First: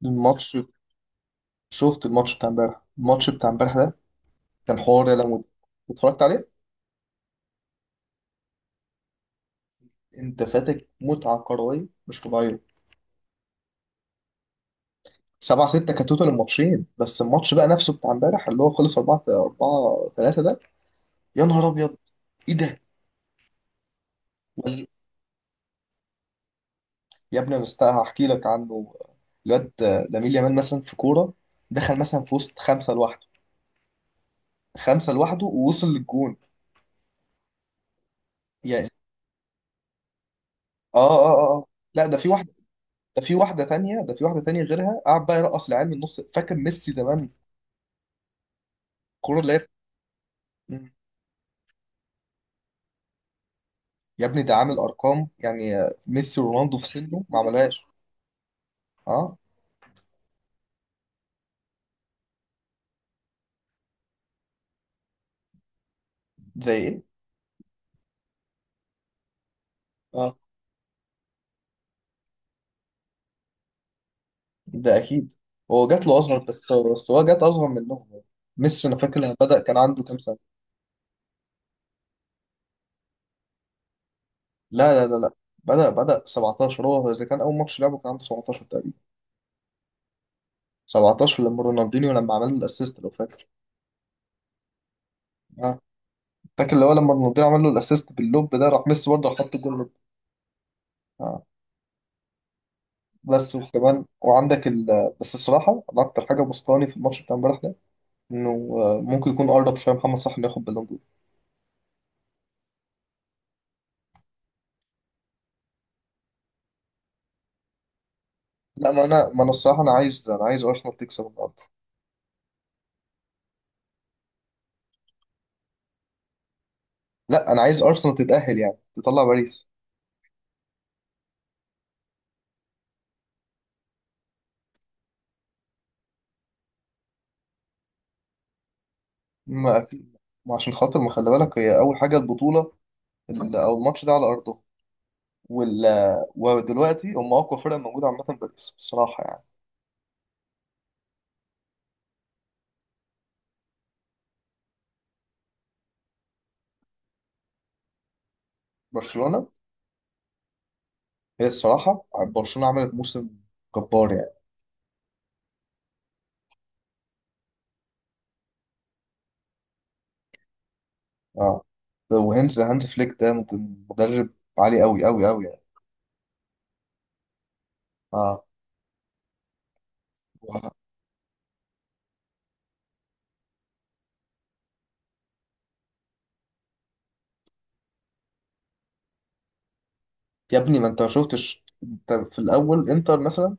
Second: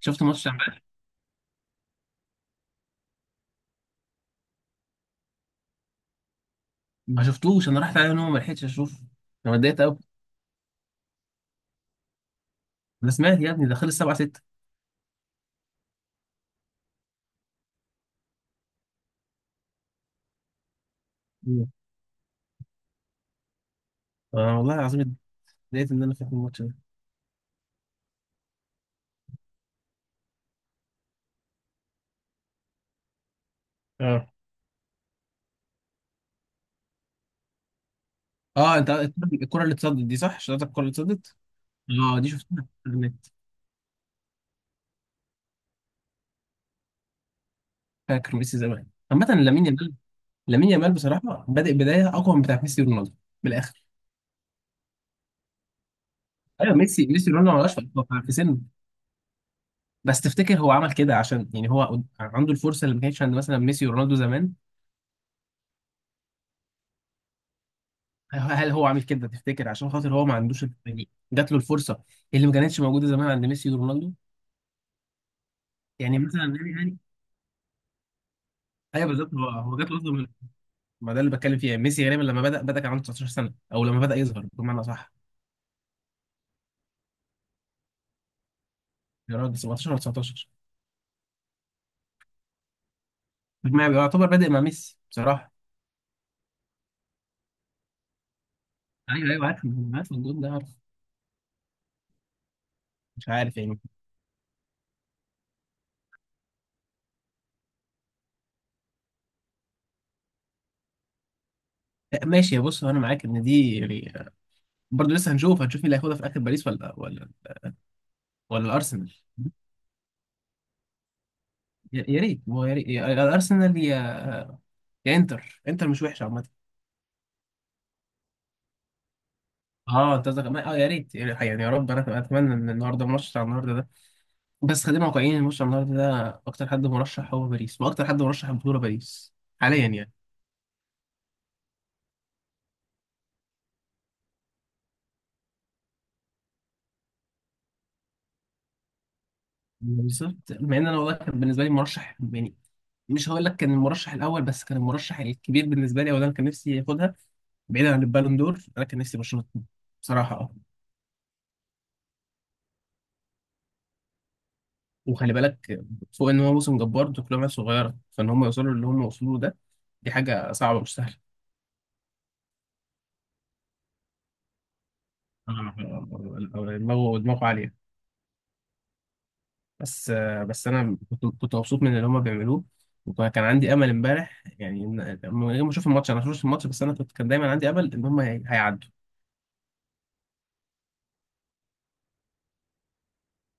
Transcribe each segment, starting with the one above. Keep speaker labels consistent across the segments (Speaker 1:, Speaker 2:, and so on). Speaker 1: شفت ماتش
Speaker 2: الماتش
Speaker 1: امبارح.
Speaker 2: شفت الماتش بتاع امبارح ده كان حوار يا لمود. اتفرجت عليه.
Speaker 1: ما شفتوش، انا رحت عليه نوم ما لحقتش اشوف. انا اتضايقت قوي.
Speaker 2: انت فاتك متعة كروية مش طبيعية.
Speaker 1: انا سمعت يا ابني ده خلص 7-6.
Speaker 2: 7 6 كتوتال الماتشين، بس الماتش بقى نفسه بتاع امبارح اللي هو خلص 4 4 3 ده. يا نهار ابيض! ايه ده؟
Speaker 1: آه والله
Speaker 2: وال-
Speaker 1: العظيم، اتضايقت ان انا فاتني الماتش ده.
Speaker 2: يا ابني، هحكي لك عنه الواد. لامين يامال مثلا في كورة دخل مثلا في وسط خمسة لوحده،
Speaker 1: اه
Speaker 2: خمسة لوحده ووصل للجون
Speaker 1: اه
Speaker 2: يعني.
Speaker 1: انت الكرة اللي اتصدت دي، صح؟ شفتك الكرة اللي
Speaker 2: اه، اه،
Speaker 1: اتصدت؟
Speaker 2: اه، آه. لا، ده
Speaker 1: اه
Speaker 2: في
Speaker 1: دي
Speaker 2: واحدة،
Speaker 1: شفتها على
Speaker 2: ده
Speaker 1: النت.
Speaker 2: في واحدة تانية، ده في واحدة تانية غيرها. قعد بقى يرقص العيال من النص، فاكر ميسي زمان.
Speaker 1: فاكر ميسي زمان. عامة
Speaker 2: الكوره اللي هي.
Speaker 1: لامين يامال، لامين
Speaker 2: مم.
Speaker 1: يامال بصراحة بادئ بداية اقوى من بتاع ميسي ورونالدو بالاخر.
Speaker 2: يا ابني ده عامل ارقام يعني، ميسي
Speaker 1: ايوه
Speaker 2: ورونالدو في
Speaker 1: ميسي،
Speaker 2: سنه ما
Speaker 1: رونالدو ما لهاش
Speaker 2: عملهاش.
Speaker 1: في سنه.
Speaker 2: اه.
Speaker 1: بس تفتكر هو عمل كده عشان يعني هو عنده الفرصة اللي ما كانتش عند مثلا ميسي ورونالدو زمان؟
Speaker 2: زي ايه؟
Speaker 1: هل هو عامل كده تفتكر عشان خاطر هو ما
Speaker 2: اه.
Speaker 1: عندوش الفكرة دي، جات له الفرصه؟ إيه اللي ما كانتش موجوده زمان عند ميسي ورونالدو؟
Speaker 2: ده اكيد. هو جات له
Speaker 1: يعني
Speaker 2: اصغر،
Speaker 1: مثلا يعني
Speaker 2: بس
Speaker 1: يعني
Speaker 2: بس هو جات اصغر منهم. ميسي انا
Speaker 1: ايوه
Speaker 2: فاكر
Speaker 1: بالظبط،
Speaker 2: لما
Speaker 1: هو
Speaker 2: بدأ كان
Speaker 1: هو جات له
Speaker 2: عنده
Speaker 1: اصغر
Speaker 2: كام
Speaker 1: من،
Speaker 2: سنه؟
Speaker 1: ما ده اللي بتكلم فيه يعني. ميسي غالبا لما بدا كان عنده 19 سنه، او لما بدا يظهر بمعنى،
Speaker 2: لا، لا،
Speaker 1: صح؟
Speaker 2: لا، لا. بدأ 17. هو اذا كان اول ماتش لعبه كان عنده 17 تقريبا.
Speaker 1: يا راجل، 17 ولا 19؟
Speaker 2: 17 لما رونالدينيو لما عمل له الاسيست لو فاكر.
Speaker 1: ما يعتبر بادئ مع ميسي بصراحه.
Speaker 2: اه. فاكر اللي هو لما رونالدينيو عمل له الاسيست باللوب ده، راح ميسي
Speaker 1: ايوه
Speaker 2: برضه
Speaker 1: ايوه
Speaker 2: حط
Speaker 1: عارف،
Speaker 2: الجول لوب.
Speaker 1: عارف الجول ده، عارف.
Speaker 2: اه.
Speaker 1: مش
Speaker 2: بس
Speaker 1: عارف يعني.
Speaker 2: وكمان وعندك ال... بس الصراحه انا اكتر حاجه بسطاني في الماتش بتاع امبارح ده، انه ممكن يكون اقرب شويه محمد صلاح انه ياخد بالون دور.
Speaker 1: لا، ماشي بص انا معاك ان دي يعني برضه لسه. هنشوف، مين اللي هياخدها في اخر باريس ولا ولا
Speaker 2: لا. ما
Speaker 1: الارسنال.
Speaker 2: انا ما انا الصراحه انا عايز ارسنال تكسب النهارده.
Speaker 1: يا، يا ريت هو يا ريت يا-، يا الارسنال يا يا انتر. انتر مش وحش عامه.
Speaker 2: لا، انا عايز ارسنال تتاهل، يعني تطلع باريس.
Speaker 1: اه انت قصدك ما-، اه يا ريت، يعني يا رب، انا اتمنى ان النهارده الماتش بتاع النهارده ده. بس خلينا واقعيين، الماتش بتاع النهارده ده اكتر حد مرشح هو باريس، واكتر حد مرشح البطوله باريس
Speaker 2: ما
Speaker 1: حاليا
Speaker 2: في
Speaker 1: يعني.
Speaker 2: ما عشان خاطر ما خلي بالك، هي اول حاجه البطوله. او الماتش ده على ارضه، وال ودلوقتي هم اقوى فرقه موجوده عامه باريس الصراحه يعني.
Speaker 1: بالظبط، مع ان انا والله كان بالنسبه لي مرشح يعني، مش هقول لك كان المرشح الاول بس كان المرشح الكبير بالنسبه لي، او ده انا كان نفسي ياخدها بعيدا عن البالون دور. انا كان نفسي برشلونه
Speaker 2: برشلونه.
Speaker 1: تكون، بصراحه، اه.
Speaker 2: هي الصراحه برشلونه عملت موسم جبار يعني.
Speaker 1: وخلي بالك، فوق ان هو موسم جبار، دول كلهم عيال صغيره، فان هم يوصلوا اللي هم وصلوه ده دي حاجه صعبه مش سهله.
Speaker 2: اه. وهانز فليك ده مدرب عالي، قوي قوي قوي يعني.
Speaker 1: آه، دماغه عاليه.
Speaker 2: اه.
Speaker 1: بس بس انا كنت مبسوط من اللي هما بيعملوه، وكان عندي امل امبارح يعني إن-، لما يوم ما اشوف الماتش انا ما شفتش الماتش، بس انا كنت كان دايما عندي امل ان هم هي- هيعدوا.
Speaker 2: يا ابني ما انت ما شفتش؟ انت في الاول انتر مثلا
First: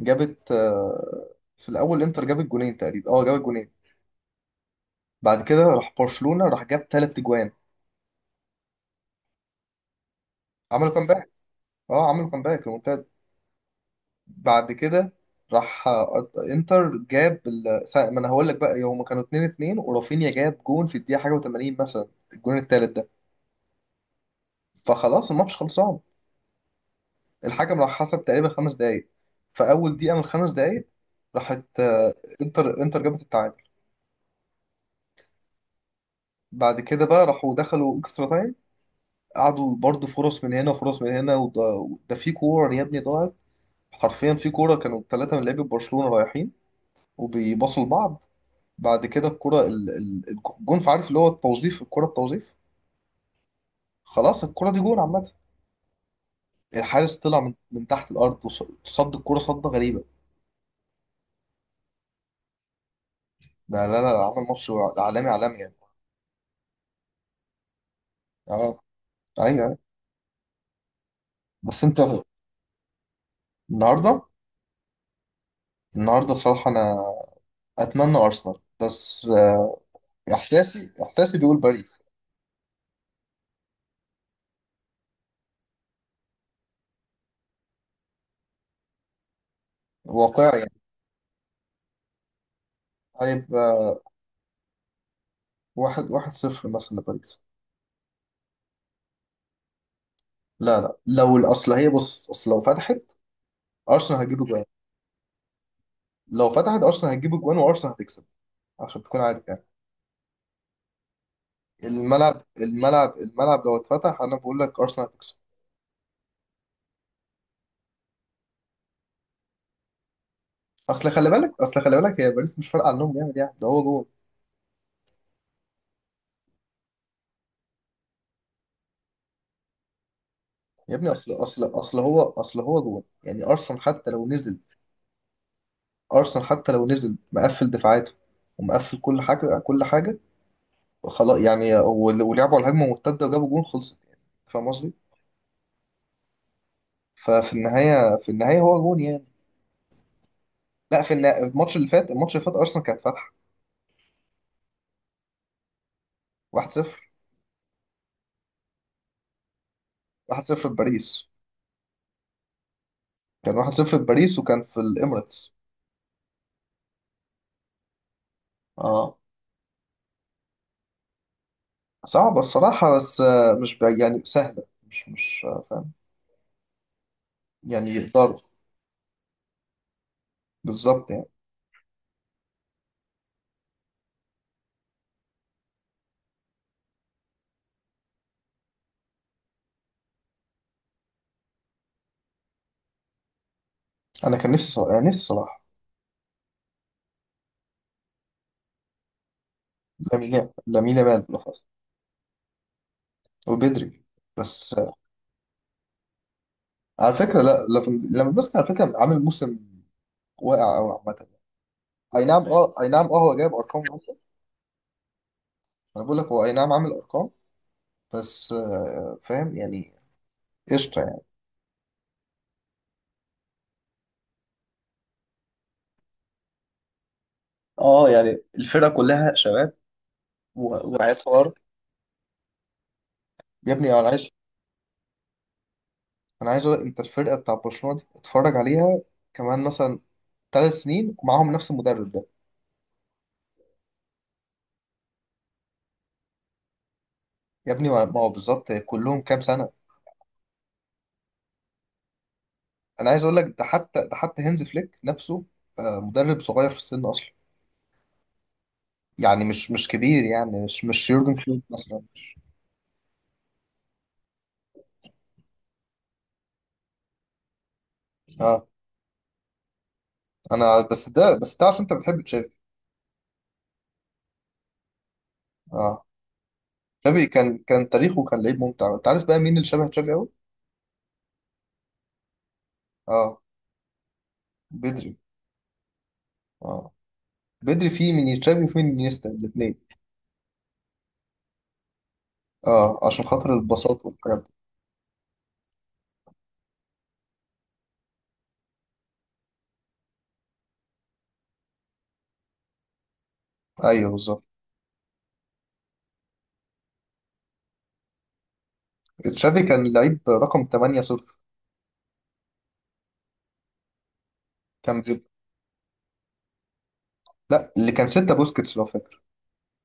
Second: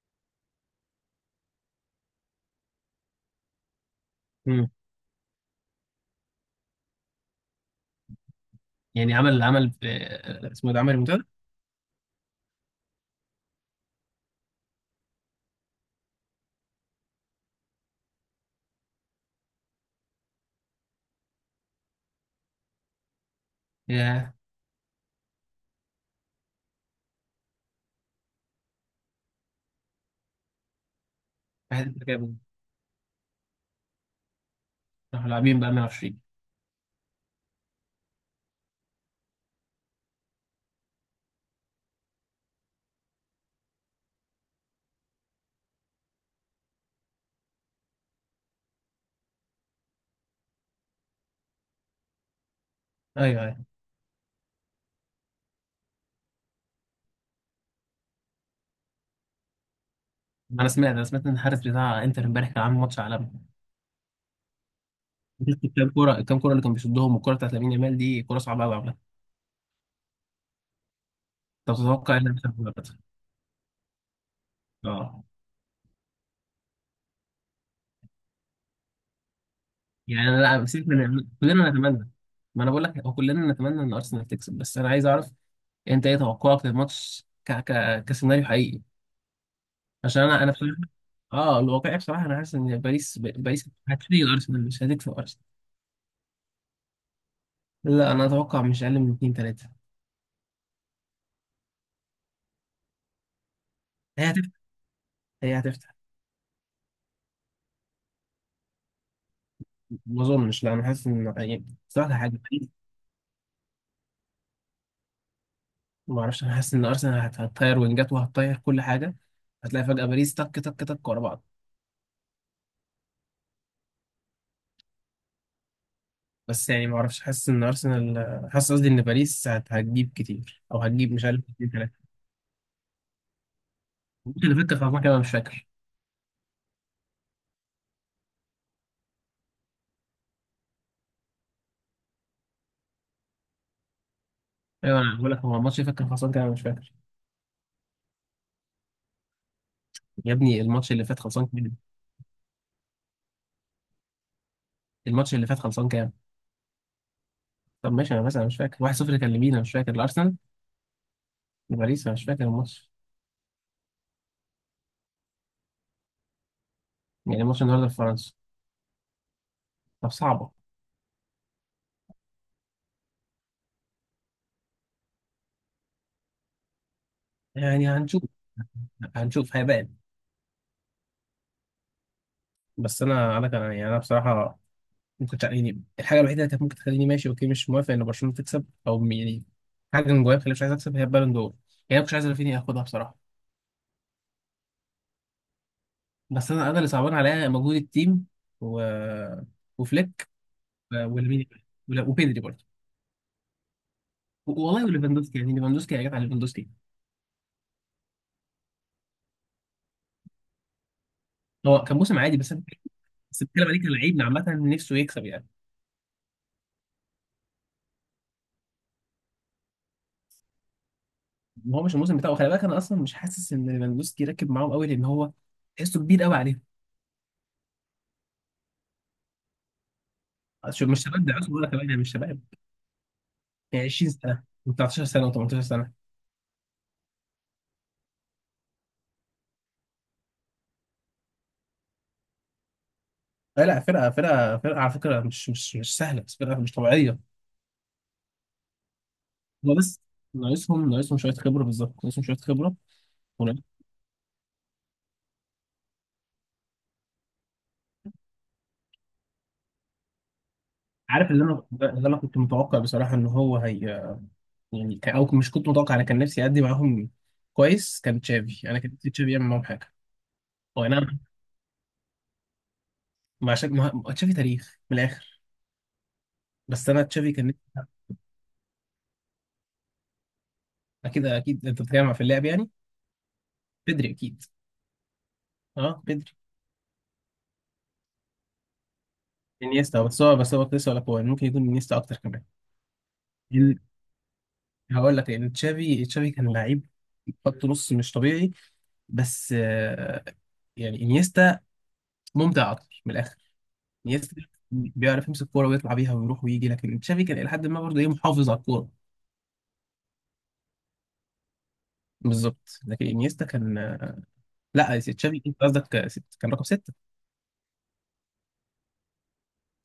Speaker 2: جابت آه، في الاول انتر جابت جونين تقريبا. اه، جابت جونين.
Speaker 1: مم.
Speaker 2: بعد كده راح برشلونة، راح جاب ثلاث اجوان.
Speaker 1: يعني عمل، اسمه إيه ده،
Speaker 2: عملوا
Speaker 1: عمل المنتدى.
Speaker 2: كامباك. اه، عملوا كامباك ريمونتاد. بعد كده راح انتر جاب ما انا هقول لك بقى، هما كانوا 2 2 ورافينيا جاب جون في الدقيقة حاجة و80 مثلا، الجون الثالث ده.
Speaker 1: يا،
Speaker 2: فخلاص الماتش خلصان. الحكم راح حسب تقريبا 5 دقايق. في اول دقيقة من ال 5 دقايق راحت،
Speaker 1: واحد جابوا،
Speaker 2: انتر جابت التعادل.
Speaker 1: راحوا لاعبين بقى 120.
Speaker 2: بعد كده بقى راحوا دخلوا اكسترا تايم، قعدوا برضو فرص من هنا وفرص من هنا. ده في كورة يا ابني ضاعت حرفيا، في كورة كانوا ثلاثة من لعيبة برشلونة رايحين وبيباصوا لبعض. بعد كده الكورة الجون، عارف اللي هو التوظيف، الكورة التوظيف.
Speaker 1: ايوه،
Speaker 2: خلاص الكورة دي جون عامة. الحارس طلع من تحت الأرض صد الكورة صدة غريبة.
Speaker 1: انا سمعت ان الحارس بتاع انتر امبارح كان عامل ماتش عالمي.
Speaker 2: لا، لا، لا، عمل ماتش عالمي، عالمي
Speaker 1: شفت
Speaker 2: يعني.
Speaker 1: الكام كوره، الكام كوره اللي كان بيصدهم؟ والكوره بتاعت لامين يامال دي كوره صعبه قوي
Speaker 2: اه.
Speaker 1: عامه.
Speaker 2: ايوه، أيوة.
Speaker 1: طب
Speaker 2: بس انت.
Speaker 1: تتوقع ايه اللي هيحصل في المباراة؟
Speaker 2: النهارده.
Speaker 1: اه،
Speaker 2: النهارده بصراحة انا اتمنى ارسنال. بس
Speaker 1: يعني انا لا، سيبك،
Speaker 2: احساسي
Speaker 1: من
Speaker 2: احساسي بيقول
Speaker 1: كلنا
Speaker 2: باريس.
Speaker 1: نتمنى. ما انا بقول لك هو كلنا نتمنى ان ارسنال تكسب، بس انا عايز اعرف انت ايه توقعك للماتش، ك... ك... كسيناريو حقيقي. عشان انا
Speaker 2: واقعي.
Speaker 1: بصراحه، اه الواقعي بصراحه انا حاسس ان باريس ب- باريس
Speaker 2: هيبقى
Speaker 1: هتفرق، ارسنال مش هتكسب ارسنال.
Speaker 2: واحد صفر مثلا لباريس.
Speaker 1: لا انا اتوقع مش اقل من 2-3.
Speaker 2: لا، لا، لو الأصل، هي بص أصل أرسنال
Speaker 1: هي
Speaker 2: هتجيب
Speaker 1: هتفتح
Speaker 2: أجوان
Speaker 1: هي هتفتح.
Speaker 2: لو فتحت أرسنال هتجيب أجوان وأرسنال هتكسب، عشان تكون عارف يعني.
Speaker 1: ما اظنش، لا انا حاسس ان يعني بصراحه حاجه
Speaker 2: الملعب
Speaker 1: باريس.
Speaker 2: الملعب الملعب لو اتفتح أنا بقول لك أرسنال هتكسب.
Speaker 1: ما اعرفش، انا حاسس ان ارسنال هت- هتطير، وينجات، وهتطير كل حاجه، هتلاقي فجاه باريس تك تك تك
Speaker 2: أصل
Speaker 1: ورا
Speaker 2: خلي
Speaker 1: بعض.
Speaker 2: بالك أصل خلي بالك هي باريس مش فارقة عنهم جامد يعني، ده هو جون.
Speaker 1: بس يعني ما اعرفش، حاسس ان ارسنال، حاسس قصدي ان باريس هت- هتجيب كتير، او
Speaker 2: يا ابني
Speaker 1: هتجيب مش
Speaker 2: أصل
Speaker 1: عارف
Speaker 2: أصل
Speaker 1: اتنين
Speaker 2: أصل
Speaker 1: تلاته.
Speaker 2: هو أصل هو جون يعني.
Speaker 1: الماتش اللي فات كان خلصان كده، انا مش فاكر.
Speaker 2: أرسنال حتى لو نزل مقفل دفاعاته ومقفل كل حاجة، كل حاجة. خلاص يعني، ولعبوا على الهجمه مرتده وجابوا جون، خلصت يعني. فاهم قصدي؟
Speaker 1: ايوه انا بقول لك هو الماتش اللي فات كان خلصان كده انا مش فاكر.
Speaker 2: ففي النهايه هو جون يعني.
Speaker 1: يا ابني الماتش
Speaker 2: لا،
Speaker 1: اللي فات خلصان كام؟
Speaker 2: الماتش اللي فات ارسنال كانت فاتحه.
Speaker 1: الماتش اللي فات خلصان كام؟
Speaker 2: 1-0
Speaker 1: طب ماشي، انا بس انا مش فاكر 1-0 كان لمين، انا مش فاكر، الارسنال؟
Speaker 2: 1-0 بباريس.
Speaker 1: لباريس، انا مش فاكر الماتش.
Speaker 2: كان 1-0 بباريس وكان في الاميريتس.
Speaker 1: يعني الماتش النهارده في فرنسا.
Speaker 2: اه.
Speaker 1: طب صعبه.
Speaker 2: صعبه الصراحه، بس مش يعني سهله، مش فاهم
Speaker 1: يعني
Speaker 2: يعني،
Speaker 1: هنشوف.
Speaker 2: يقدروا
Speaker 1: هنشوف هيبان.
Speaker 2: بالظبط يعني.
Speaker 1: بس انا كان يعني انا بصراحه ممكن تع-، يعني الحاجه الوحيده اللي كانت ممكن تخليني ماشي اوكي مش موافق ان برشلونه تكسب، او م- يعني حاجه من جوايا مخليني مش عايز اكسب، هي البالون دور. يعني انا مش عايز رافينيا ياخدها بصراحه.
Speaker 2: انا كان نفسي صلاح، يعني نفسي صلاح.
Speaker 1: بس انا اللي صعبان عليا مجهود التيم، و... وفليك
Speaker 2: لامين يامال
Speaker 1: ولمين،
Speaker 2: بالأخص.
Speaker 1: وبيدري برضه،
Speaker 2: وبدري.
Speaker 1: و-
Speaker 2: بس
Speaker 1: والله وليفاندوسكي، يعني ليفاندوسكي يا جدع ليفاندوسكي.
Speaker 2: على فكره لا، ليفاندوفسكي على فكره عامل موسم واقع قوي عامه.
Speaker 1: هو كان موسم
Speaker 2: اي
Speaker 1: عادي
Speaker 2: نعم،
Speaker 1: بس انا،
Speaker 2: اه، اي نعم، اه، هو
Speaker 1: بس
Speaker 2: جايب
Speaker 1: بتكلم عليه
Speaker 2: ارقام جامده.
Speaker 1: كلاعب عامه نفسه يكسب يعني.
Speaker 2: انا بقول لك هو اي نعم عامل ارقام، بس فاهم يعني، قشطه يعني.
Speaker 1: ما هو مش الموسم بتاعه، خلي بالك، انا اصلا مش حاسس ان ليفاندوسكي راكب معاهم قوي لان هو تحسه كبير قوي عليهم.
Speaker 2: اه. يعني الفرقه كلها شباب
Speaker 1: شوف مش
Speaker 2: وقعت
Speaker 1: شباب ده، عايز
Speaker 2: حوار.
Speaker 1: اقول لك كمان يعني مش شباب.
Speaker 2: يا
Speaker 1: يعني
Speaker 2: ابني انا عايز،
Speaker 1: 20 سنه و19 سنه و18 سنه.
Speaker 2: أقول لك، انت الفرقه بتاع برشلونه دي اتفرج عليها كمان مثلا 3 سنين ومعاهم نفس المدرب ده.
Speaker 1: لا لا، فرقة، فرقة على فكرة مش مش سهلة، بس فرقة مش طبيعية.
Speaker 2: يا ابني ما هو بالظبط كلهم كام سنه.
Speaker 1: هو بس ناقصهم شوية خبرة، بالظبط ناقصهم شوية خبرة،
Speaker 2: انا عايز اقول لك ده
Speaker 1: وناقص-.
Speaker 2: حتى ده حتى هانز فليك نفسه مدرب صغير في السن اصلا. يعني مش كبير، يعني مش
Speaker 1: عارف
Speaker 2: يورجن
Speaker 1: اللي
Speaker 2: كلوب
Speaker 1: أنا،
Speaker 2: مثلا.
Speaker 1: اللي أنا كنت متوقع بصراحة إن هو هي يعني ك-، أو مش كنت متوقع، أنا كان نفسي أدي معاهم كويس، كان
Speaker 2: اه.
Speaker 1: تشافي، أنا كان نفسي تشافي يعمل معاهم حاجة.
Speaker 2: انا
Speaker 1: هو
Speaker 2: بس
Speaker 1: أنا،
Speaker 2: ده بس ده عشان انت بتحب تشافي.
Speaker 1: ما عشان ما ما-، تشافي تاريخ من الآخر.
Speaker 2: اه.
Speaker 1: بس أنا
Speaker 2: تشافي
Speaker 1: تشافي كان
Speaker 2: كان
Speaker 1: نفسي.
Speaker 2: كان تاريخه، كان لعيب ممتع. انت عارف بقى مين اللي شبه تشافي قوي؟
Speaker 1: أكيد أكيد، أنت بتتكلم في اللعب يعني.
Speaker 2: اه،
Speaker 1: بدري أكيد.
Speaker 2: بدري.
Speaker 1: أه بدري.
Speaker 2: اه، بدري فيه من تشافي وفيه من نيستا الاثنين.
Speaker 1: انيستا، بس هو بس هو كنت لسه، ولا هو ممكن يكون انيستا أكتر كمان.
Speaker 2: اه، عشان خاطر البساطة والحاجات دي.
Speaker 1: هقول لك، لان تشافي كان لعيب خط نص مش طبيعي. بس آه، يعني انيستا ممتع اكتر من الاخر.
Speaker 2: ايوه
Speaker 1: انيستا
Speaker 2: بالظبط.
Speaker 1: بيعرف يمسك كوره ويطلع بيها ويروح ويجي، لكن تشافي كان الى حد ما برضه ايه، محافظ على الكوره.
Speaker 2: تشافي كان لعيب رقم 8 صفر.
Speaker 1: بالظبط، لكن انيستا كان، لا يا
Speaker 2: كان
Speaker 1: سيد
Speaker 2: بيب...
Speaker 1: تشافي، انت قصدك ست، كان رقم سته.
Speaker 2: لا، اللي كان 6 بوسكيتس لو فاكر.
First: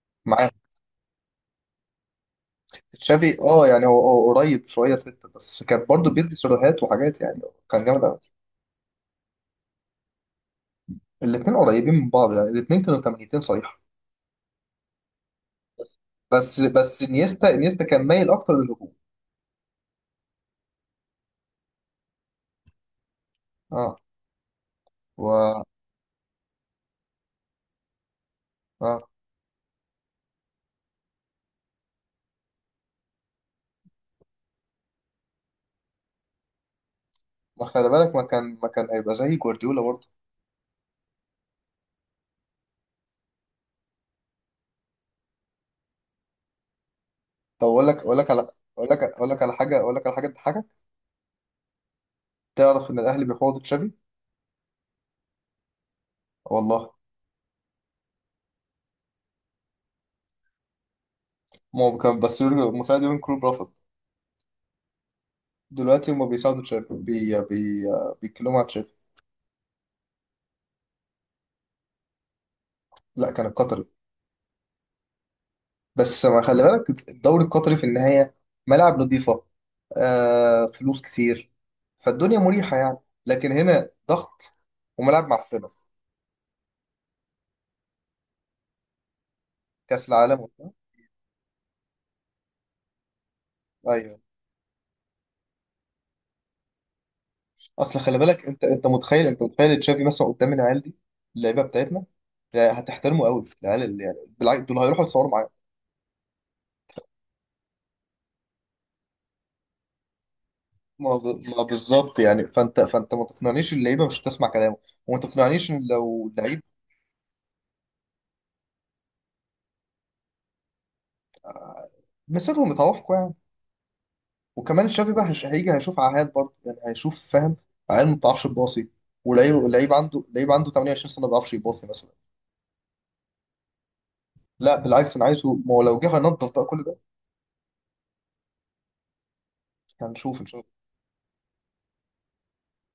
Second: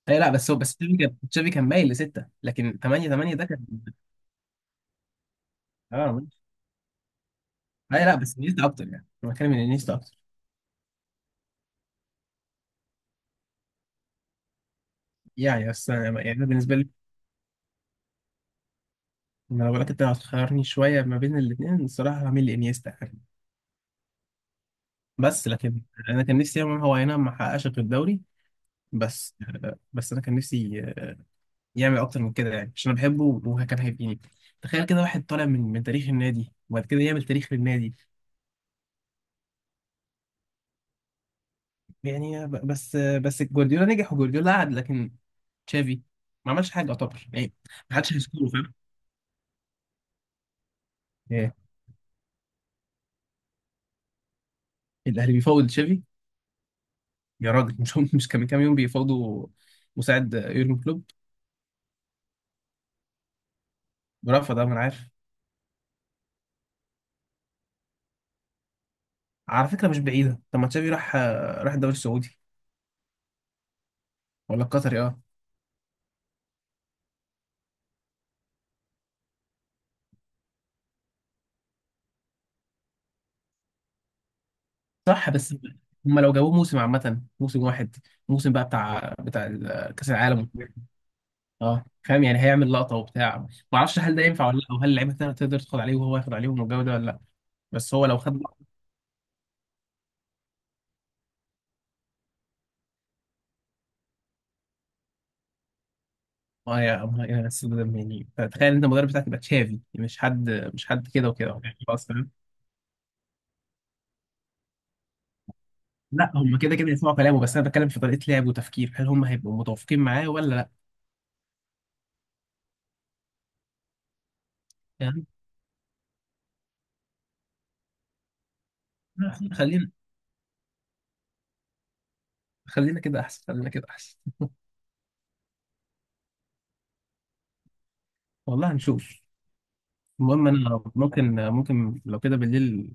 Speaker 1: اي لا، بس
Speaker 2: معاه
Speaker 1: هو بس تشافي كان تشافي كان مايل لسته، لكن 8 8
Speaker 2: تشافي
Speaker 1: ده كان،
Speaker 2: اه، يعني هو قريب شويه 6، بس كان برضه
Speaker 1: اه
Speaker 2: بيدي
Speaker 1: ماشي.
Speaker 2: سيروهات وحاجات يعني. كان جامد
Speaker 1: اي لا
Speaker 2: قوي.
Speaker 1: بس انيستا اكتر، يعني انا بتكلم ان انيستا اكتر
Speaker 2: الاثنين قريبين من بعض يعني. الاثنين كانوا 80 صريحه.
Speaker 1: يعني. بس أنا-،
Speaker 2: بس
Speaker 1: يعني أنا
Speaker 2: بس
Speaker 1: بالنسبه لي،
Speaker 2: بس انيستا كان مايل اكتر للهجوم.
Speaker 1: ما انا بقولك انت لو هتخيرني شويه ما بين الاثنين، الصراحه هعمل لي انيستا يعني.
Speaker 2: اه.
Speaker 1: بس
Speaker 2: و...
Speaker 1: لكن انا كان نفسي يعمل، هو اي نعم ما حققش غير الدوري.
Speaker 2: اه،
Speaker 1: بس بس انا كان نفسي يعمل اكتر من كده يعني، عشان انا بحبه وكان هيبقيني، تخيل كده واحد طالع من تاريخ النادي وبعد كده يعمل تاريخ
Speaker 2: ما خلي
Speaker 1: للنادي.
Speaker 2: بالك ما كان هيبقى زي جوارديولا برضه.
Speaker 1: يعني ب-، بس جوارديولا نجح وجوارديولا قعد، لكن تشافي ما عملش حاجه يعتبر يعني.
Speaker 2: طب اقول لك
Speaker 1: ما حدش
Speaker 2: اقول لك على
Speaker 1: هيذكره، فاهم.
Speaker 2: اقول لك اقول لك على حاجه اقول لك على حاجه تضحكك.
Speaker 1: إيه،
Speaker 2: تعرف ان الاهلي بيفاوضوا تشافي؟
Speaker 1: الاهلي بيفاوض تشافي؟
Speaker 2: والله.
Speaker 1: يا راجل، مش هم مش كان من كام يوم بيفاوضوا مساعد يورجن كلوب
Speaker 2: ما هو كان مساعد يورجن كلوب رفض.
Speaker 1: ورفض؟ ده ما انا عارف.
Speaker 2: دلوقتي هما بيساعدوا تشافي. بي بي بيتكلموا على تشافي.
Speaker 1: على فكرة مش بعيدة، طب ما تشافي راح، راح الدوري السعودي
Speaker 2: لا، كان القطري.
Speaker 1: ولا القطري؟ اه
Speaker 2: بس ما خلي بالك الدوري القطري في النهايه، ملاعب نظيفه، آه، فلوس كتير، فالدنيا مريحه يعني. لكن هنا ضغط وملاعب
Speaker 1: صح. بس
Speaker 2: معفنه.
Speaker 1: هم لو جابوه موسم، عامة موسم واحد، موسم بقى بتاع بتاع ال-
Speaker 2: كاس
Speaker 1: كأس
Speaker 2: العالم
Speaker 1: العالم،
Speaker 2: وبتاع.
Speaker 1: اه فاهم يعني هيعمل لقطة وبتاع. ما اعرفش هل
Speaker 2: ايوه.
Speaker 1: ده ينفع ولا لا، او هل اللعيبة التانية تقدر تاخد عليه وهو ياخد عليهم والجو ده ولا لا. بس
Speaker 2: اصل
Speaker 1: هو
Speaker 2: خلي
Speaker 1: لو خد
Speaker 2: بالك، انت
Speaker 1: لقطة.
Speaker 2: انت متخيل، انت متخيل تشافي مثلا قدام العيال دي، اللعيبه بتاعتنا. لا، هتحترمه قوي العيال، اللي يعني بالعكس دول هيروحوا يتصوروا معاه.
Speaker 1: آه يا، آه يا أستاذ، ده يعني تخيل انت المدرب بتاعك يبقى تشافي، مش حد، مش حد
Speaker 2: ما ب-
Speaker 1: كده وكده
Speaker 2: ما
Speaker 1: يعني، خلاص
Speaker 2: بالظبط
Speaker 1: فاهم.
Speaker 2: يعني. فانت ما تقنعنيش اللعيبه مش هتسمع كلامه، وما تقنعنيش ان لو
Speaker 1: لا هم
Speaker 2: اللعيب
Speaker 1: كده كده يسمعوا كلامه، بس انا بتكلم في طريقة لعب وتفكير، هل هم هيبقوا متوافقين معاه ولا لا؟
Speaker 2: مسيرهم متوافقه يعني. وكمان الشافي
Speaker 1: يعني
Speaker 2: بقى هيجي هيشوف عهاد برضه، يعني هيشوف فاهم. عيال ما بتعرفش تباصي، ولعيب
Speaker 1: خلينا
Speaker 2: لعيب عنده لعيب عنده 28 سنه ما بيعرفش يباصي مثلا.
Speaker 1: خلينا كده احسن، خلينا كده احسن.
Speaker 2: لا بالعكس، انا عايزه. ما هو لو جه هينضف بقى كل ده.
Speaker 1: والله هنشوف.
Speaker 2: هنشوف ان
Speaker 1: المهم
Speaker 2: شاء الله.
Speaker 1: انا ممكن، لو كده بالليل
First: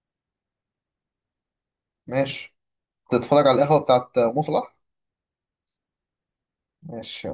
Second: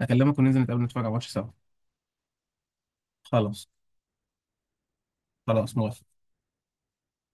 Speaker 1: اكلمك، وننزل نتقابل نتفرج على ماتش سوا.
Speaker 2: ماشي. تتفرج على
Speaker 1: خلاص.
Speaker 2: القهوه بتاعت مصلح.
Speaker 1: خلاص موافق.
Speaker 2: ماشي.